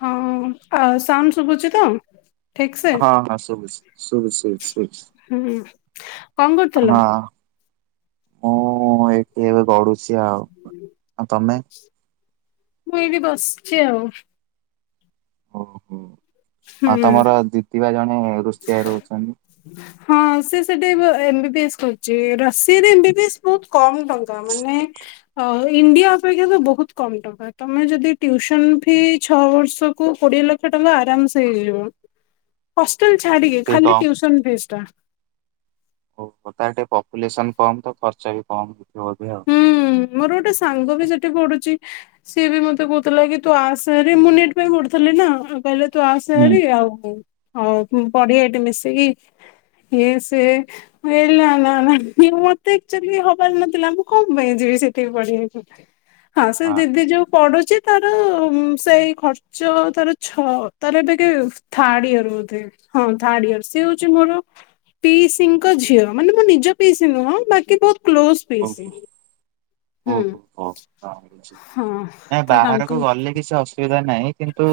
ହଁ ଆ ସାଉଣ୍ଡ ଶୁଭୁଛି ତ ଠିକ ସେ ହଁ ହଁ ଶୁଭୁଛି ଶୁଭୁଛି ସୁବ ସୁ ହୁଁ କଣ କରୁଥିଲ? ହ ଏଠି ଏବେ ଗଡୁ ଚି ଆଉ ତମେ? ମୁଁ ଏଇ ବସଛି ଆଉ। ଓହୋ। ଆଉ ହୁଁ ତମର ଦିିତିବା ଜଣେ ରୋଷେଇଆ ରହୁଛନ୍ତି। ହଁ ସେ ସେଟା ଏମବ ବି ଏସ୍ କରିଛି ରଷିଆରେସ୍ ବହୁତ କମ ଟଙ୍କା ମାନେ ଇଣ୍ଡିଆ ଅପେକ୍ଷା ତ ବହୁତ କମ ଟଙ୍କା ତମେ ଯଦି ଟୁସନ ଫି ଛଅ ବର୍ଷକୁୁ କୋଡିଏ ଲକ୍ଷ ଟଙ୍କା ଆରାମସ ହେଇଯିବ। ଟୋଟାଲ ଛାଡ଼ିକି ଏତେ ଖାଲି କମ ଟୁ ବିଏଚ ଟା। ଓ ତା ପପୁଲେସନ କମ ତ ଖର୍ଚ୍ଚ ବି କମ। ବୋଧେ ଆଉ। ହୁଁ ମୋର ଗୋଟେ ସାଙ୍ଗ ବି ସେଠି ପଢ଼ୁଛି। ସିଏ ବି ମତେ କହୁଥିଲା କି ତୁ ଆସ ହେରି ମୁଁ ନିଟ ପାଇଁ ପଢୁଥିଲି ନାଉ କହିଲେ। ତୁ ଆସ ହୁଁ। ହୋର ଆଉ ମୁ ହଉ ପଢିଆ ଏଠି ମିଶିକି ଇଏ ସିଏ ହେଲା ନା ନା ମତେ ଲେକଚର ହବାର ନଥିଲା ମୁଁ କ ପାଇଁ ଯିବି ସେଠିକି ପଢିବାକୁ- ହଁ ସେ ଦିଦି ଯୋଉ ପଢ଼ୁ ଚି ଯେ ତାର ସେଇ ଖର୍ଚ୍ଚ ତାର ଛ ତାର ଏବେ ଥାର୍ଡ ଇୟର ବୋଧେ ହଁ ଥାର୍ଡ ଇୟର ସ ହଉଛି ମୋର ପିଇସିଙ୍କ ଝିଅ ମାନେ ମୁଁ ନିଜ ପିଇସି ନୁହଁ ବାକି ବହୁତ କ୍ଲୋଜ ପିସ ଓହୋ ଓହୋ ହୋ ହଁ ତ ତାଙ୍କ ବାହାରକୁ ଗଲେ କିଛି ଅସୁବିଧା। ନାଇଁ କିନ୍ତୁ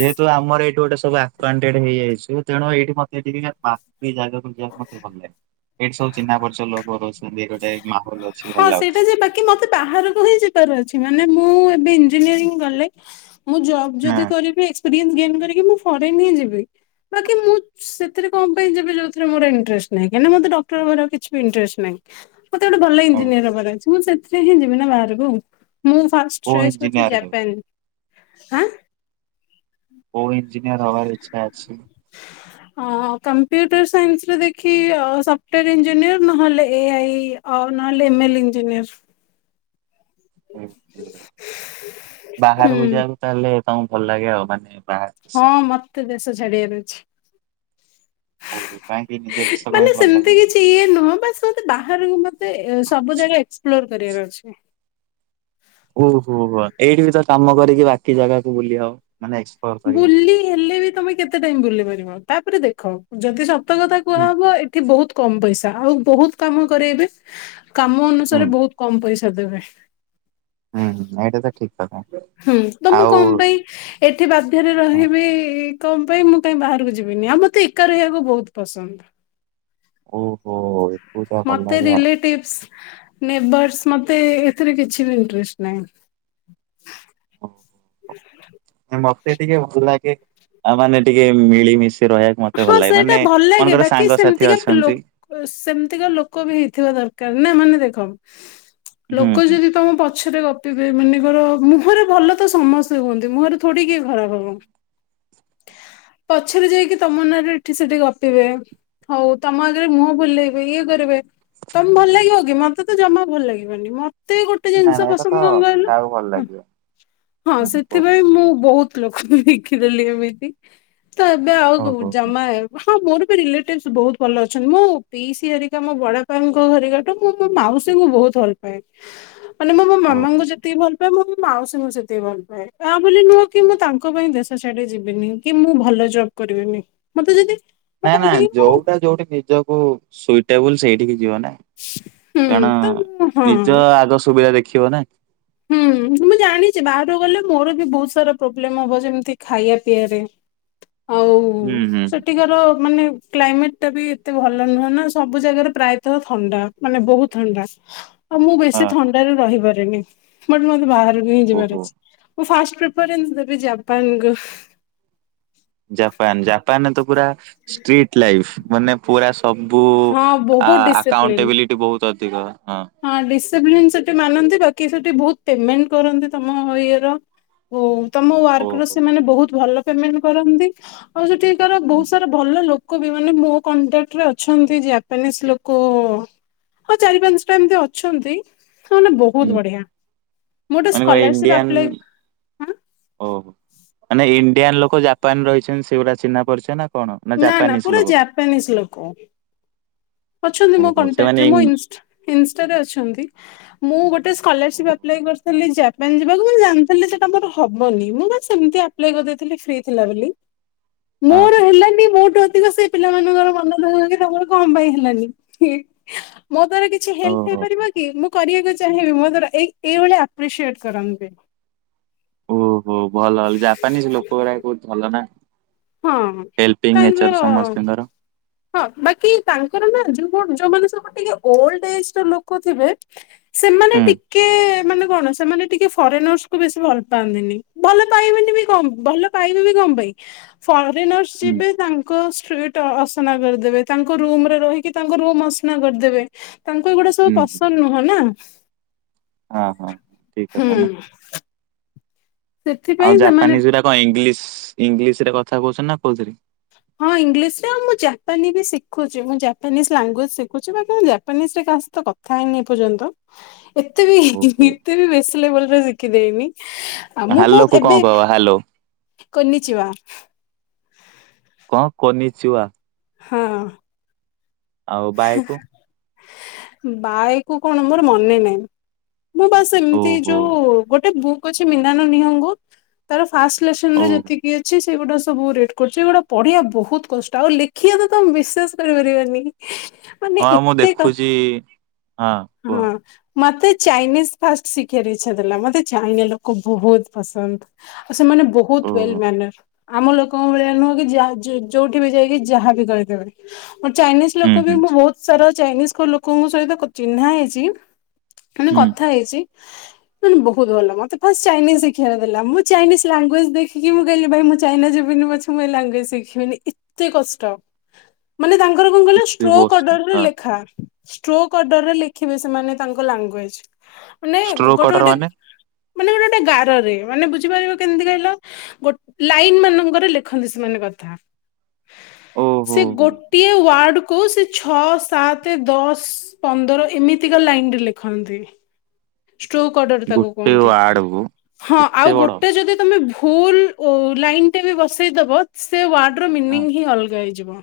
ଯେହେତୁ ଆମର ଏଇଠୁ ଗୋଟେ ସବୁ ଆକ କ୍ୱାଟେଣ୍ଟ ହେଇଯାଇଛି ତେଣୁ ଏଇଠି ମତେ ଏ ଟ ଦି ଜାଗାକୁ ଯିବାକୁ ମତେ ଭଲ ଲାଗେ ଏଇଠି ସବୁ ଚିହ୍ନା ପରିଚ ଲୋକ ରହୁଛନ୍ତି ଗୋଟେ ଅଛି ଭଲ ହଁ ଲାଗୁଛି। ସେଇଟା ଯିବାକି ମତେ ବାହାରକୁ ହିଁ ଯିବାର ଅଛି। ମାନେ ମୁଁ ଏବେ ଇଞ୍ଜିନିୟରିଂ ଗଲେ ମୁଁ ଜବ୍ ହଁ ଯଦି କରିବି [unintelligible] ଗେନ୍ କରିକି ମୁଁ ଫରେନ୍ ହିଁ ଯିବି ବାକି ମୁଁ ସେଥିରେ କ ପାଇଁ ଯିବି ଯୋଉ ଉଥିରେ ମୋର୍ ଇଣ୍ଟରେଷ୍ଟ ନାହିଁକିନା ମୋତେ ଡକ୍ଟର ବାଗେରା କିଛି ବି ଇଣ୍ଟରେଷ୍ଟ ନାହିଁ ମତେ ଗୋଟେ ଭଲ ହଉ ଇଞ୍ଜିନିୟର ହବାର ଅଛି ମୁଁ ସେ ସେ ହିଁ ଯିବି ନା ବାହାରକୁ ଆଉ ମୁଁ ଫାଷ୍ଟ କୋଉ ଚଏସ୍ କରଛି ଇଞ୍ଜିନିୟର ହେଉ ଜାପାନ ଆ କୋଉ ଇଞ୍ଜିିନିଆଁର ହବାର ଇଚ୍ଛା ଅଛି? ହ କମ୍ପ୍ୟୁଟ ଟର ସାଇନ୍ସରେ ଦେଖି ଅ ସଫ୍ଟଓୟାର ଇଞ୍ଜିନିୟର ନହେଲେ ଏ ଆଇ ଅର୍ ନହଲେ ଏମେଏଲ ଇଞ୍ଜିନିୟର ବାହାରକୁ ହୁଁ ଯିବାକୁ ତାହେଲେ ହ ଭଲ ଲାଗେ ଆଉ ମାନେ ବାହାର ଦେଶ? ହଁ ମତେ ଦେଶ ଝଡିବାର ଅଛି। ଓହୋ, କାହିଁକି ନିଜ ଦେଶ ପାଇଁ ମାନେ ଭଲ ସେମିତି ଲାଗୁନି। କିଛି ଇଏ ନୁହଁ ବା ମତେ ବାହାରକୁ ମତେ ସବୁ ଜାଗା ଏକ୍ସପ୍ଲୋର କରିବାର ଅଛି ଓହୋ ହୋ ଏଇଠି ବି ତ କାମ କରିକି ବାକି କି ଜାଗାକୁ ବୁଲି ହବ। ମାନେ ଏକ୍ସପ୍ଲୋର କରିହବ। ବୁଲି ହେଲେ ବି ତମେ କେତେ ଟାଇମ ବୁଲି ପାରିବ? ତାପରେ ଦେଖ ଯଦି କଥା କୁହା ହୁଁ ହବ ଏଠି ବହୁତ କମ ପଇସା ଆଉ ବହୁତ କାମ କରେଇବେ କାମ ହୁଁ ଅନୁସାରେ ବହୁତ କମ ପଇସା ଦେବେ ହୁଁ ହୁଁ ଏଇଟା ତ ଠିକ କଥା ହୁଁ ତ ମୁଁ ଆଉ କଣ ପାଇଁ ଏଠି ବାଧ୍ୟରେ ହଁ, ରହିବି କଣ ପାଇଁ ମୁଁ କାଇହିଁ ବାହାରକୁ ଯିବିନି ଆଉ ମତେ ଏକା ରହିବାକୁ ବହୁତ ପସନ୍ଦ। ଓ ମତେ ରିଲେଟିଭସ ନେବର୍ସ ମ ତ ଏଥିରେ କିଛି ବି ଇନ୍ତ୍ରେଷ୍ଟ ନାହିଁ। ହୁଁ। ହଁ, ମତେ ଟିକେ ଭଲ ଲାଗେ ଆଉ ମାନେ ଟିକେ ମିଳିମିଶି ରହିବାକୁ ମତେ ଭଲ ହଁ ଲାଗେ ସେଇଟା ମାନେ ଭଲ ଲାଗେ ମନେକର ବାକି ସାଙ୍ଗସାଥି ଅଛନ୍ତି ସେମିତିକା ଲୋକ ବି ହେଇଥିବା ଦରକାର। ନା ମାନେ ଦେଖମ୍ ହୁଁ ହୁଁ ଲୋକ ଯଦି ତମ ପ ପଛରେ ଗପିବେ ମନେକର ମୁହରେ ଭଲ ତ ସମସ୍ତେ ହୁଅନ୍ତି ମୁହଁରେ ଥଡିକିଏ ଖରାପ ହବ। ପଛରେ ଯାଇକି ତମ ମନରେ ଏଠି ସେଠି ଗପିବେ ହଉ ତମ ଆଗରେ ମୁହଁ ଭୁଲେଇବେ, ଇଏ କରିବେ। ତମେ ଭଲ ଲାଗିବ କି? ମତେ ତ ଜମା ଭଲ ଲାଗିବନି। ମତେ ଏତେ ଗୋଟେ ନା ଜିନିଷ ନା ଏଇଟା ତ ପସନ୍ଦ କଣ କହି, କାହାକୁ ଭଲ ଲାଗିବ ହଁ ଓହୋ ସେଥିପାଇଁ ମୁଁ ବହୁତ ଲୋକଙ୍କୁ ଦେଖିଦେଲି ଏମିତି ତ ଏବେ ଆଉ କୁ ଓହୋ ହୋ, ଜମା ହଁ ମୋର ରିଲେଟିଭସ ବହୁତ ଭଲ ଅଛନ୍ତି। ମୋ ପିଇସି ହରିକା ମୋ ବଡପାଙ୍କ ଘରିକାଙ୍କଠୁ ମୁଁ ମୋ ମାଉସୀଙ୍କୁ ବହୁତ ଭଲ ପାଏ। ମାନେ ମୁଁ ମୋ ଓହୋ। ମାମାଙ୍କୁ ଯେତିକି ଭଲ ମୁଁ ମୋ ମାଉସୀଙ୍କୁ ସେତିକି ଭଲ ପାଏ। ତା ବୋଲି ନୁହଁ କି ମୁଁ ତାଙ୍କ ପାଇଁ ଦେଶ ଛାଡି ଯିବିନି କି ମୁଁ ଭଲ ଜବ କରିବିନି। ମତେ ଯଦି ନା ନା କି ମୁଁ ଯୋଉଟା ଯୋଉଠି ନିଜକୁ ସ୍ଵିଟେବଲ୍ ସେଇଠିକି ଯି ଯିବ ନା ହୁଁ କାରଣ ତ ମୁଁ ହଁ ନିଜ ଆଗ ସୁବିଧା ଦେଖ ଖିବ ନା। ହୁଁ ମୁଁ ଜାଣିଛି ବାହାରକୁ ଗଲେ ମୋର ବି ବହୁତ ସାରା ପ୍ରୋବ୍ଲେମ ହବ ଯେମିତି ଖାୟା ପିଆରେ ଆଉ ହୁଁ ହୁଁ ସେଠିକାର ମାନେ କ୍ଲାଇମେଟ ଟା ବି ଏତେ ଭଲ ନୁହଁ ନା ସବୁ ଜାଗାରେ ପ୍ରାୟତଃ ଥଣ୍ଡା ମାନେ ବହୁତ ଥଣ୍ଡା। ଆଉ ମୁଁ ହଁ ବେଶୀ ହଁ ଥଣ୍ଡାରେ ରହିପାରେନି। ବଟ ମୋତେ ବାହା ଓହୋ। [unintelligible] ମୁଁ ଫାଷ୍ଟ ପ୍ରିଫରେନ୍ସ ଦେବି ଜାପାନକୁ ଷ୍ଟ୍ରିଟ୍ ଲାଇଫ୍। ମାନେ ପୁରା ସବୁ ହଁ ଆ ବହୁତ ଡିସିପ୍ଲିନ ଆକାଉଣ୍ଟବିଲିଟି ବହୁତ [unintelligible] ଧିକ। ହଁ ଡିସ୍ ପ୍ଲିନ୍ ସେଠି ମାନନ୍ତି ବାକି ସେଠି ବହୁତ ପେମେଣ୍ଟ କରନ୍ତି ତମ ଇଏର ଉଁ ତମ ୱାର୍କର ଓହୋ। ସେମାନେ ବହୁତ ଭଲ ପେମେଣ୍ଟ କରନ୍ତି। ଆଉ ସେଠି ତର ହୁଁ ବହୁତ ସାରା ଭଲ ଲୋ କବି ମାନେ ମୋ କଣ୍ଟାଟରେ ଅଛନ୍ତି ଜାପାନିଜ ଲୋକ। ହଁ ଚାରି ପାଞ୍ଚ ଟା ଏମତି ଅଛନ୍ତି। ସେମାନେ ବହୁତ ହୁଁ। ବଢିଆ। ମୁଁ ଗୋଟେ ମାନେ କଣ ସ୍କଲାରସିପ ଇଣ୍ଡିଆନ ଆପ୍ଲାଏ ଆଁ ଓହୋ। ମାନେ ଇଣ୍ଡିଆନ ଲୋକ ଜାପାନରେ ରହିଚନ୍ତି ସେଗୁଡା ଚିହ୍ନା ପରିଚ ନା କଣ ନା ନା ଜାପାନିଜ ପୁରା ଲୋକ ଜାପାନିଜ ଲୋକ। ଅଛନ୍ତି ମୋ ଓହୋ ସେମାନେ କଣ୍ଟାକ୍ଟରେ ଇଂ ମୋ ଇନ୍ସ ମୋ ଇନସ୍ଟାରେ ଅଛନ୍ତି। ମୁଁ ଗୋଟେ ସ୍କଲାରସିପ୍ ଓହୋ। ଆପ୍ଲାଏ କରିଥିଲି ଜାପାନ ଯିବାକୁ। ମୁଁ ଜାଣିଥିଲି ସେଟା ମୋର ହବନି। ମୁଁ ବସ୍ ଏମିତି ଆପ୍ଲାଏ କରିଦେଇଥିଲି ଫ୍ରି ଥିଲା ବୋଲି ହଁ ମୋର ହଁ ହେଲାନ୍ ମୋଠୁ ଅଧିକ ସେ ପିଲାମାନଙ୍କର ମନ ଦୁଃଖ କି ତମର କଣ ପାଇଁ ହେଲାନି। ହିଁ, ମୋ ଦ୍ଵାରା କିଛି ହେଲ୍ପ ଓହୋ ହେଇପାରିବ କି? ମୁଁ କରିଆକୁ ଚାହିଁବି ମୋ ଦ୍ବାରା ଏ -ଏଇଭଳିଆ ଆପ୍ରିସିଏଟ କରନ୍ତି। ଓହୋ ଭଲଲା ଜାପାନିଜ୍ ଲୋକ ଗୋରା ବହୁତ ଭଲ ନା। ହଁ ହେଲ୍ପିଙ୍ଗ ନେଚର ତାଙ୍କର ସମସ୍ତଙ୍କର ହଁ ବାକି ତାଙ୍କର ନା ଯୋଉ। ଯୋଉଁ ମାନେ ସବୁ ଟିକେ ଓଲ୍ଡ ଏଜ ର ଲୋକ ଥିବେ ସେମାନେ ହୁଁ ଟିକେ ମାନେ କଣ ସେମାନେ ଟିକେ ଫରେନର୍ସ କୁ ବେଶୀ ଭଲ ପାଆନ୍ତିନି ଭଲ ପାଇବେନି ବି କ ଭଲ ପାଇବେ ବି କଣ ପାଇଁ। ଫର୍। [unintelligible] ସିଏ ହୁଁ ବି ତାଙ୍କ ସି ଫ୍ଲୁଇଟ ଅସନା କରିଦେବେ ତାଙ୍କ ରୁମରେ ରହିକି ତାଙ୍କ ରୁମ ଅସନା କରିଦେବେ। ତାଙ୍କୁ ଏଗୁଡା ହୁଁ ସବୁ ହୁଁ ପସନ୍ଦ ନୁହଁ ନା। ହଁ ହଁ ଠିକ୍ ହୁଁ କଥା ନା। ସେଥିପାଇଁ ଆଉ ସେମାନେ ଜାପାନିଜ ଗୁଡା କଣ ଇଂଲିଶ ଇଂଲିଶ ରେ କଥା କହୁଛନା କୋଉଥିରେ? ହଁ ଇଂଲିଶରେ ଆଉ ମୁଁ ଜାପାନୀ ବି ଶିଖୁଛି ମୁ ଜାପାନିଜ୍ ଲାଙ୍ଗୁଏଜ ଶିଖୁଛି ବା ମୁଁ ଜାପାନିଜ୍ ରେ କାହା ସହିତ କଥା ହେଇନି ଏ ପର୍ଯ୍ୟନ୍ତ। ଏତେ ବି ଓହୋ ଏତେ ବି ବେଶି ଲେବଲ ର ଶି କି ଦେଇନି। ଆ ମୁଁ ତ ହାଲୋ କୁ କଣ ଏବେ କହିବ ହାଲୋ କୁନି ଚୁଆ। କଣ କନିଜ୍। ସିୱା। ହଁ । ଆଉ ବାଏ କୁ? ବାୟକୁ କଣ ମୋର ମନେ ନାହିଁ । ମୁଁ ବାସ ଏମିତି ଓହୋ ଯୋଉ ଗୋଟେ ବୁକ୍ ଅଛି ମିନାନା ନିହୁଙ୍ଗୁ ତାର ଆସ୍ଲେଶନ ରେ ଓହୋ ଯେତିକି ଅଛି ସ ଏଇ ଗୁଡ଼ା ସବୁ ରେଟ୍ କରୁଛି ଏଇଗୁଡ଼ା ପଢିଆ ବହୁତ କଷ୍ଟ ଆଉ ଲେଖିବା ତ ତମ ବିଶ୍ୱାସ କରିପାରିବନି। ହଁ ମୁଁ ଦେଖୁଛି। ହଁ କୁହ ହଁ। ମତେ ଚାଇନିଜ୍ ଫାଷ୍ଟ ଶିଖିଆର ଇଚ୍ଛା ଥିଲା ମତେ ଚାଇନା ଲୋକ ବହୁତ ପସନ୍ଦ। ସେମାନେ ବହୁତ ୱେଲ୍ ଓହୋ ମ୍ୟାନର। ଆମ ଲୋକଙ୍କ ଭଳିଆ ନୁହଁ କି ଯା ଯୋଉଠି ବି ଯାଇକି ଯାହା ବି କରିଦେବେ। ଚାଇନିଜ୍ ହୁଁ ଲୋକ ବି ହୁଁ ମୁଁ ବହୁତ ସାରା ଚାଇନିଜ ଙ୍କ ଲୋକଙ୍କ ସହିତ କ ଚିହ୍ନା ହେଇଛି। ମାନେ ହୁଁ କଥା ହେଇଛି। ବହୁତ ଭଲ ମତେ ଫାଷ୍ଟ ଚାଇନିଜ ଶିଖିଆର ଥିଲା ମୁଁ ଚାଇନିଜ ଲାଙ୍ଗୁଏଜ ଦେଖିକି ମୁଁ କହିଲି ଭାଇ ମୁଁ ଚାଇନା ଯିବିନି ପଛେ ମୁଁ ଏ ଲାଙ୍ଗୁଏଜ ଶିଖିବିନି ଏତେ କଷ୍ଟ ମାନେ ତା। ତାଙ୍କର କଣ କହିଲ ଏତେ ଷ୍ଟ୍ରୋକ ବର୍ଷ ଅଡର ର ହଁ ଲେଖା। ଷ୍ଟ୍ରୋକ କଡ଼ରରେ ଲେଖିବେ ସେମାନେ ତାଙ୍କ ଲାଙ୍ଗୁଏଜ। ମାନେ ଷ୍ଟ୍ରୋ ଗୋଟେ କଟର ଗୋଟେ ମାନେ ମାନେ ଗୋଟେ ଗୋଟେ ଗାରରେ ମାନେ ବୁଝିପାରିବ କେମତି କହିଲ ଗୋଟେ ଲାଇନ ମାନଙ୍କରେ ଲେଖନ୍ତି ସେମାନେ କଥା ଓହୋ ସେ ହୋ ଗୋଟିଏ ୱାର୍ଡକୁ କଉ ସେ ଛଅ ସାତ ଦଶ ପନ୍ଦର ଏମିତିକା ଲାଇନ ରେ ଲେଖନ୍ତି। ଷ୍ଟୋକ ଅଡର ତାକୁ ଗୋଟେ କୁହନ୍ତି ୱାର୍ଡ କୁ ହଁ ଏତେ ଆଉ ବଡ ଗୋଟେ ଯଦି ତମେ ଭୁ ଭୁଲ ଓ ଲାଇନ୍ ଟେ ବି ବସେଇଦବ ସେ ୱାଡ ହଁ ମିନିଂ ହି ଅଲଗା ହେଇ ଯିବ।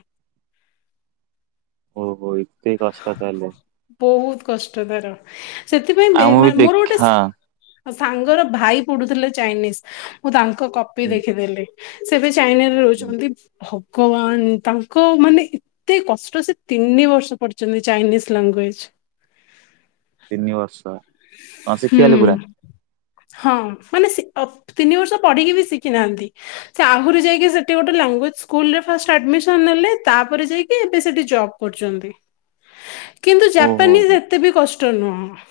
ଓ ହୋ ଇ ଏତେ କଷ୍ଟ ତାହେଲେ କଷ୍ଟକର ସେଥିପାଇଁ ବେ ଆଉ ମୁଁ ବି ମୋର ଗୋଟେ ଦେଖା ସା ସାଙ୍ଗର ଭାଇ ପଡୁଥିଲେ ଚାଇନିଜ୍ ମୁଁ ତାଙ୍କ କ କପି ହୁଁ ଦେଖିଦେଲି। ସେ ବି ଚାଇନା ରେ ହୁଁ ରହୁଛନ୍ତି ହଉ। କୱାନ ତାଙ୍କ ମାନେ ଏତେ କଷ୍ଟ ସେ ତିନି ବର୍ଷ ପଡି ଚିନି ଚାଇନିଜ୍ ଲାଙ୍ଗୁଏଜ। ତିନିିବର୍ଷ। ହଁ ହୁଁ ଶିଖିଗଲି ପୁରା। ହଁ ମାନେ ଅ ତିନି ବର୍ଷ ପଢିକି ବି ଶିଖିନାହାନ୍ତି ସେ ଆହୁରି ଯାଇକି ସେଠି ଗୋଟେ ଲାଙ୍ଗୁଏଜ ସ୍କୁଲ ରେ ଫାଷ୍ଟ ଆଡ଼ମିସନ ନେଲେ ତାପରେ ଯାଇକି ଏବେ ସେଠି ଜବ କରୁଛନ୍ତି। କିନ୍ତୁ ଓହୋ ଜାପାନିଜ୍ ହୋ ଏତେ ବି କଷ୍ଟ କଷ୍ଟ ନୁହଁ।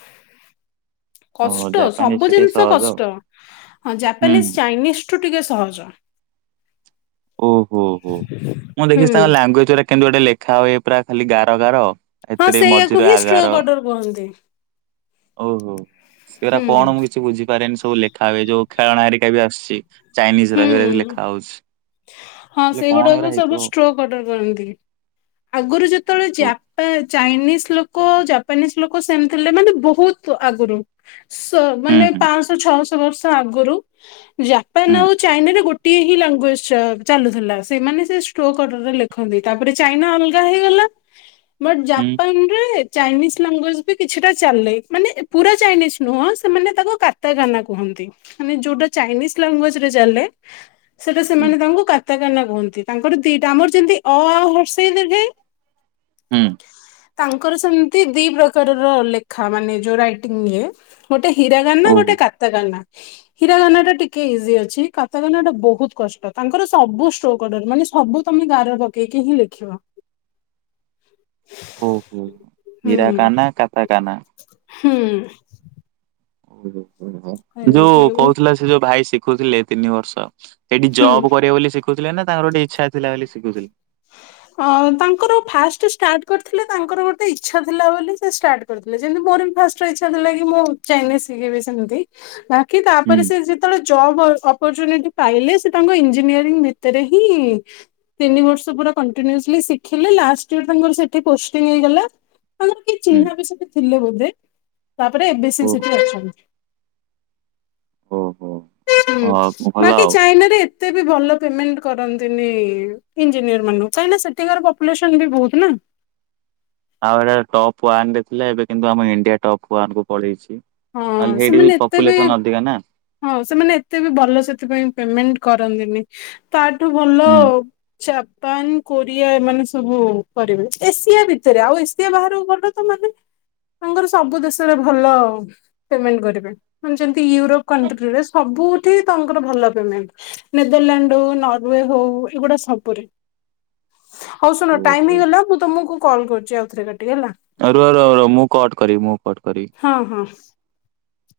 ଓହୋ କଷ୍ଟ ଜାପାନିଜ ସବୁ ଟା ଟିକେ ଜିନିଷ ସହଜ ଆଉ କଷ୍ଟ ହଁ ଜାପାନିଜ୍ ହୁଁ ଚାଇନିଜ୍ ଠୁ ଠିକେ ସହଜ। ଓହୋ ହୋ ମୁଁ ହୁଁ ଦେଖିଛି ତାଙ୍କ ଲାଙ୍ଗୁଏଜ ଗୁଡା କେମିନ୍ତି ଗୋଟେ ଲେଖା ହୁଏ। ପୁରା ଖାଲି ଗାର ଗାର। ହଁ ଏଥିରେ ସେଇଆକୁ ମଝିରେ ହିଁ ଆଗାର ଷ୍ଟ୍ରୋକ୍ ଅର୍ଡର କୁହନ୍ତି। ଓହୋ ସେଗୁରା ହୁଁ କଣ ମୁଁ କିଛି ବୁଝିପାରେନି ସବୁ ଲେ ଯୋଉ ଖେଳଣା ହାରିକା ବି ଆସୁଛି। ଚାଇନିଜ ର ହୁଁ ହେଗୁରା ହୁଁ ଲେଖା ହଉଛି ହଁ ହେଲେ ସେ କଣ ଗୋଡାକୁ ଏଗୁରା ସବୁ ହେଇଥିବ ଷ୍ଟ୍ରୋକ୍ ଅର୍ଡର କରନ୍ତି। [unintelligible] ଆଗରୁ ଯେତେବେଳେ ଓହୋ ଜାପା ଚାଇନିଜ ଲୋକ ଜାପାନିଜ ଲୋକ ସେମିଥିଲେ ମାନେ ବହୁତ ଆଗରୁ ହୁଁ ମାନେ ହୁଁ ପାଞ୍ଚଶହ ଛଅଶହ ବର୍ଷ ଆଗରୁ ହୁଁ ଜାପାନ ଆଉ ଗୋଟିଏ ହିଁ ଲାଙ୍ଗୁଏଜ ଚାଲୁଥିଲା ସେମାନେ ସେ ଷ୍ଟୋ କଡ଼ରେ ଲେଖନ୍ତି ତାପରେ ଚାଇନାଅଲଗା ହେଇଗଲା। ବଟ ହୁଁ ଜାପାନ ରେ ଚାଇନିଜ ଲାଙ୍ଗୁଏଜ ବି କିଛିଟା ଚାଲେ ମାନେ ପୁରା ଚାଇନିଜ ନୁହଁ ସେମାନେ ତାକୁ କାତା ଗାନା କୁହନ୍ତି ମାନେ ଯୋଉଟା ଚାଇନିଜ ଲାଙ୍ଗୁଏଜ ରେ ଚାଲେ ସେଇଟା ସେମାନେ ତାଙ୍କୁ କାତା କାନା କୁହନ୍ତି। ତାଙ୍କର ଦିଟା ଆମର ଯେମତି ଅ ଆ ଆଉ ହର୍ଷେଇେ ଦୀର୍ଘଇ ହୁଁ, ତାଙ୍କର ସେମିତି ଦି ପ୍ରକାରର ଲେଖା ମାନେ ଯୋଉ ରାଇଟିଂ ଇଏ ଗୋଟେ, ହୀରା ରାନା ଓହୋ ଗୋଟେ କାତାକାନା, ହୀରା ଗାନା ଟା ଟିକେ ଇଜି ଅଛି। କାତା କାନ ଟା ବହୁତ କଷ୍ଟ ତାଙ୍କର ସବୁ ଷ୍ଟଡର ମାନେ ସବୁ ତମେ ଗାଁ ରେ ପକେଇକି ହିଁ ଲେଖିବ। ଓହୋ ହୁଁ ହୀରାକାନ କାତାକାନା, ହୁଁ, ହ ହ, ଏମିତି ଯୋଉ ହୁଁ କହୁଥିଲା ସେ ଯୋଉ ଭାଇ ଶି ଦେଖୁଥିଲେ ତିନି ବର୍ଷ। ସେଇଠି ଜବ୍ କରିବ ବୋଲି ସେ ବୁଝିଲେନା ତାଙ୍କର ଗୋଟେ ଇଚ୍ଛା ଥିଲା ବୋଲି ଶିଖୁଥିଲେ। ଅ ତାଙ୍କର ଫାଷ୍ଟ ଷ୍ଟାର୍ଟ କରିଥିଲେ ତାଙ୍କର ଗୋଟେ ଇଚ୍ଛା ଥିଲା ବୋଲି ସେ ଷ୍ଟାର୍ଟ କରିଥିଲେ ଯେମିତି ମୋର ବି ଫାଷ୍ଟ ଇଛା ଥିଲା କି ମୁଁ ଚାଇନିଜ ଶିଖିବି। ସେମିତି ନା କି ହୁଁ ତାପରେ ସେ ଯେତେବେଳେ ଜବ ଅପରଚୁନିଟି ପାଇଲେ ସେ ତାଙ୍କ ଇଞ୍ଜିନିୟରିଂ ଭିତରେ ହିଁ ତିନି ବର୍ଷ ପୁରା କଣ୍ଟିନିଅସଲି ଶିଖିଲେ ଲାଷ୍ଟ ବେଳେ ତାଙ୍କର ସେଠି ପୋଷ୍ଟିଙ୍ଗ ହେଇଗଲା। ଆମର କିଏ ହୁଁ। ଚିହ୍ନା ବିଷୟରେ, ଥିଲେ ବୋଧେ । ତାପରେ ଏ ବେ ସିଏ ଓହୋ ସେଠି ଅଛନ୍ତି । ଓହୋ ହଁ ଭଲ ବାକି ଆଉ। ଚାଇନାରେ ଏତେ । ତେ ବି ଭଲ ପେମେଣ୍ଟ କରନ୍ତିନି ଇଞ୍ଜିନିୟର ମାନଙ୍କୁ । କାହିଁକନା ସେଠିକାର ପପୁଲେସନ ବି ବହୁତ ନା । ଆଉ ଏଟା ଟପ୍ ୱାନ ରେ ଥିଲା ଏବେ କିନ୍ତୁ ଆମ ଇଣ୍ଡିଆ ଟପ୍ ୱାାନ କୁ ପଳେଇଛି । ହଁ ସେମାନେ ଏତେ ବି ନା। ହଁ ସେମାନେ ଏତେ ବି ଭଲ ସେଥିପାଇଁ ପେମେଣ୍ଟ କରନ୍ତିନି । [unintelligible] ତାଠୁ ଭଲ ହୁଁ। । ଜାପାନ କୋରିଆ ଏମାନେ ସବୁ କରିବେ ଏସିଆ ଭିତରେ ଆଉ ଏସିଆ ବାହାରକୁ ଗଲେ ତ ମାନେ ତାଙ୍କର ସବୁ ଦେଶରେ ଭଲ । ପେମେଣ୍ଟ କରିବେ ମାନେ ଯେ ୟୁରୋପ କଣ୍ଟ୍ରିରେ ସବୁଠି । ତାଙ୍କର ଭଲ ପେମେଣ୍ଟ ନେଦରଲ୍ୟାଣ୍ଡ ହଉ ନରୱେ ହଉ ଏଗୁଡା ସବୁରି। ହଉ ଶୁଣ ଟାଇମ ହେଇଗଲା ମୁଁ ତମକୁ କଲ କରୁଛି ଆଉଥରେ କାଟି ଆ ରୁହ ରୁହ ରୁହ ମୁଁ କଟ କରିିବି ମୁଁ କଟ । ହଁ ହଁ ।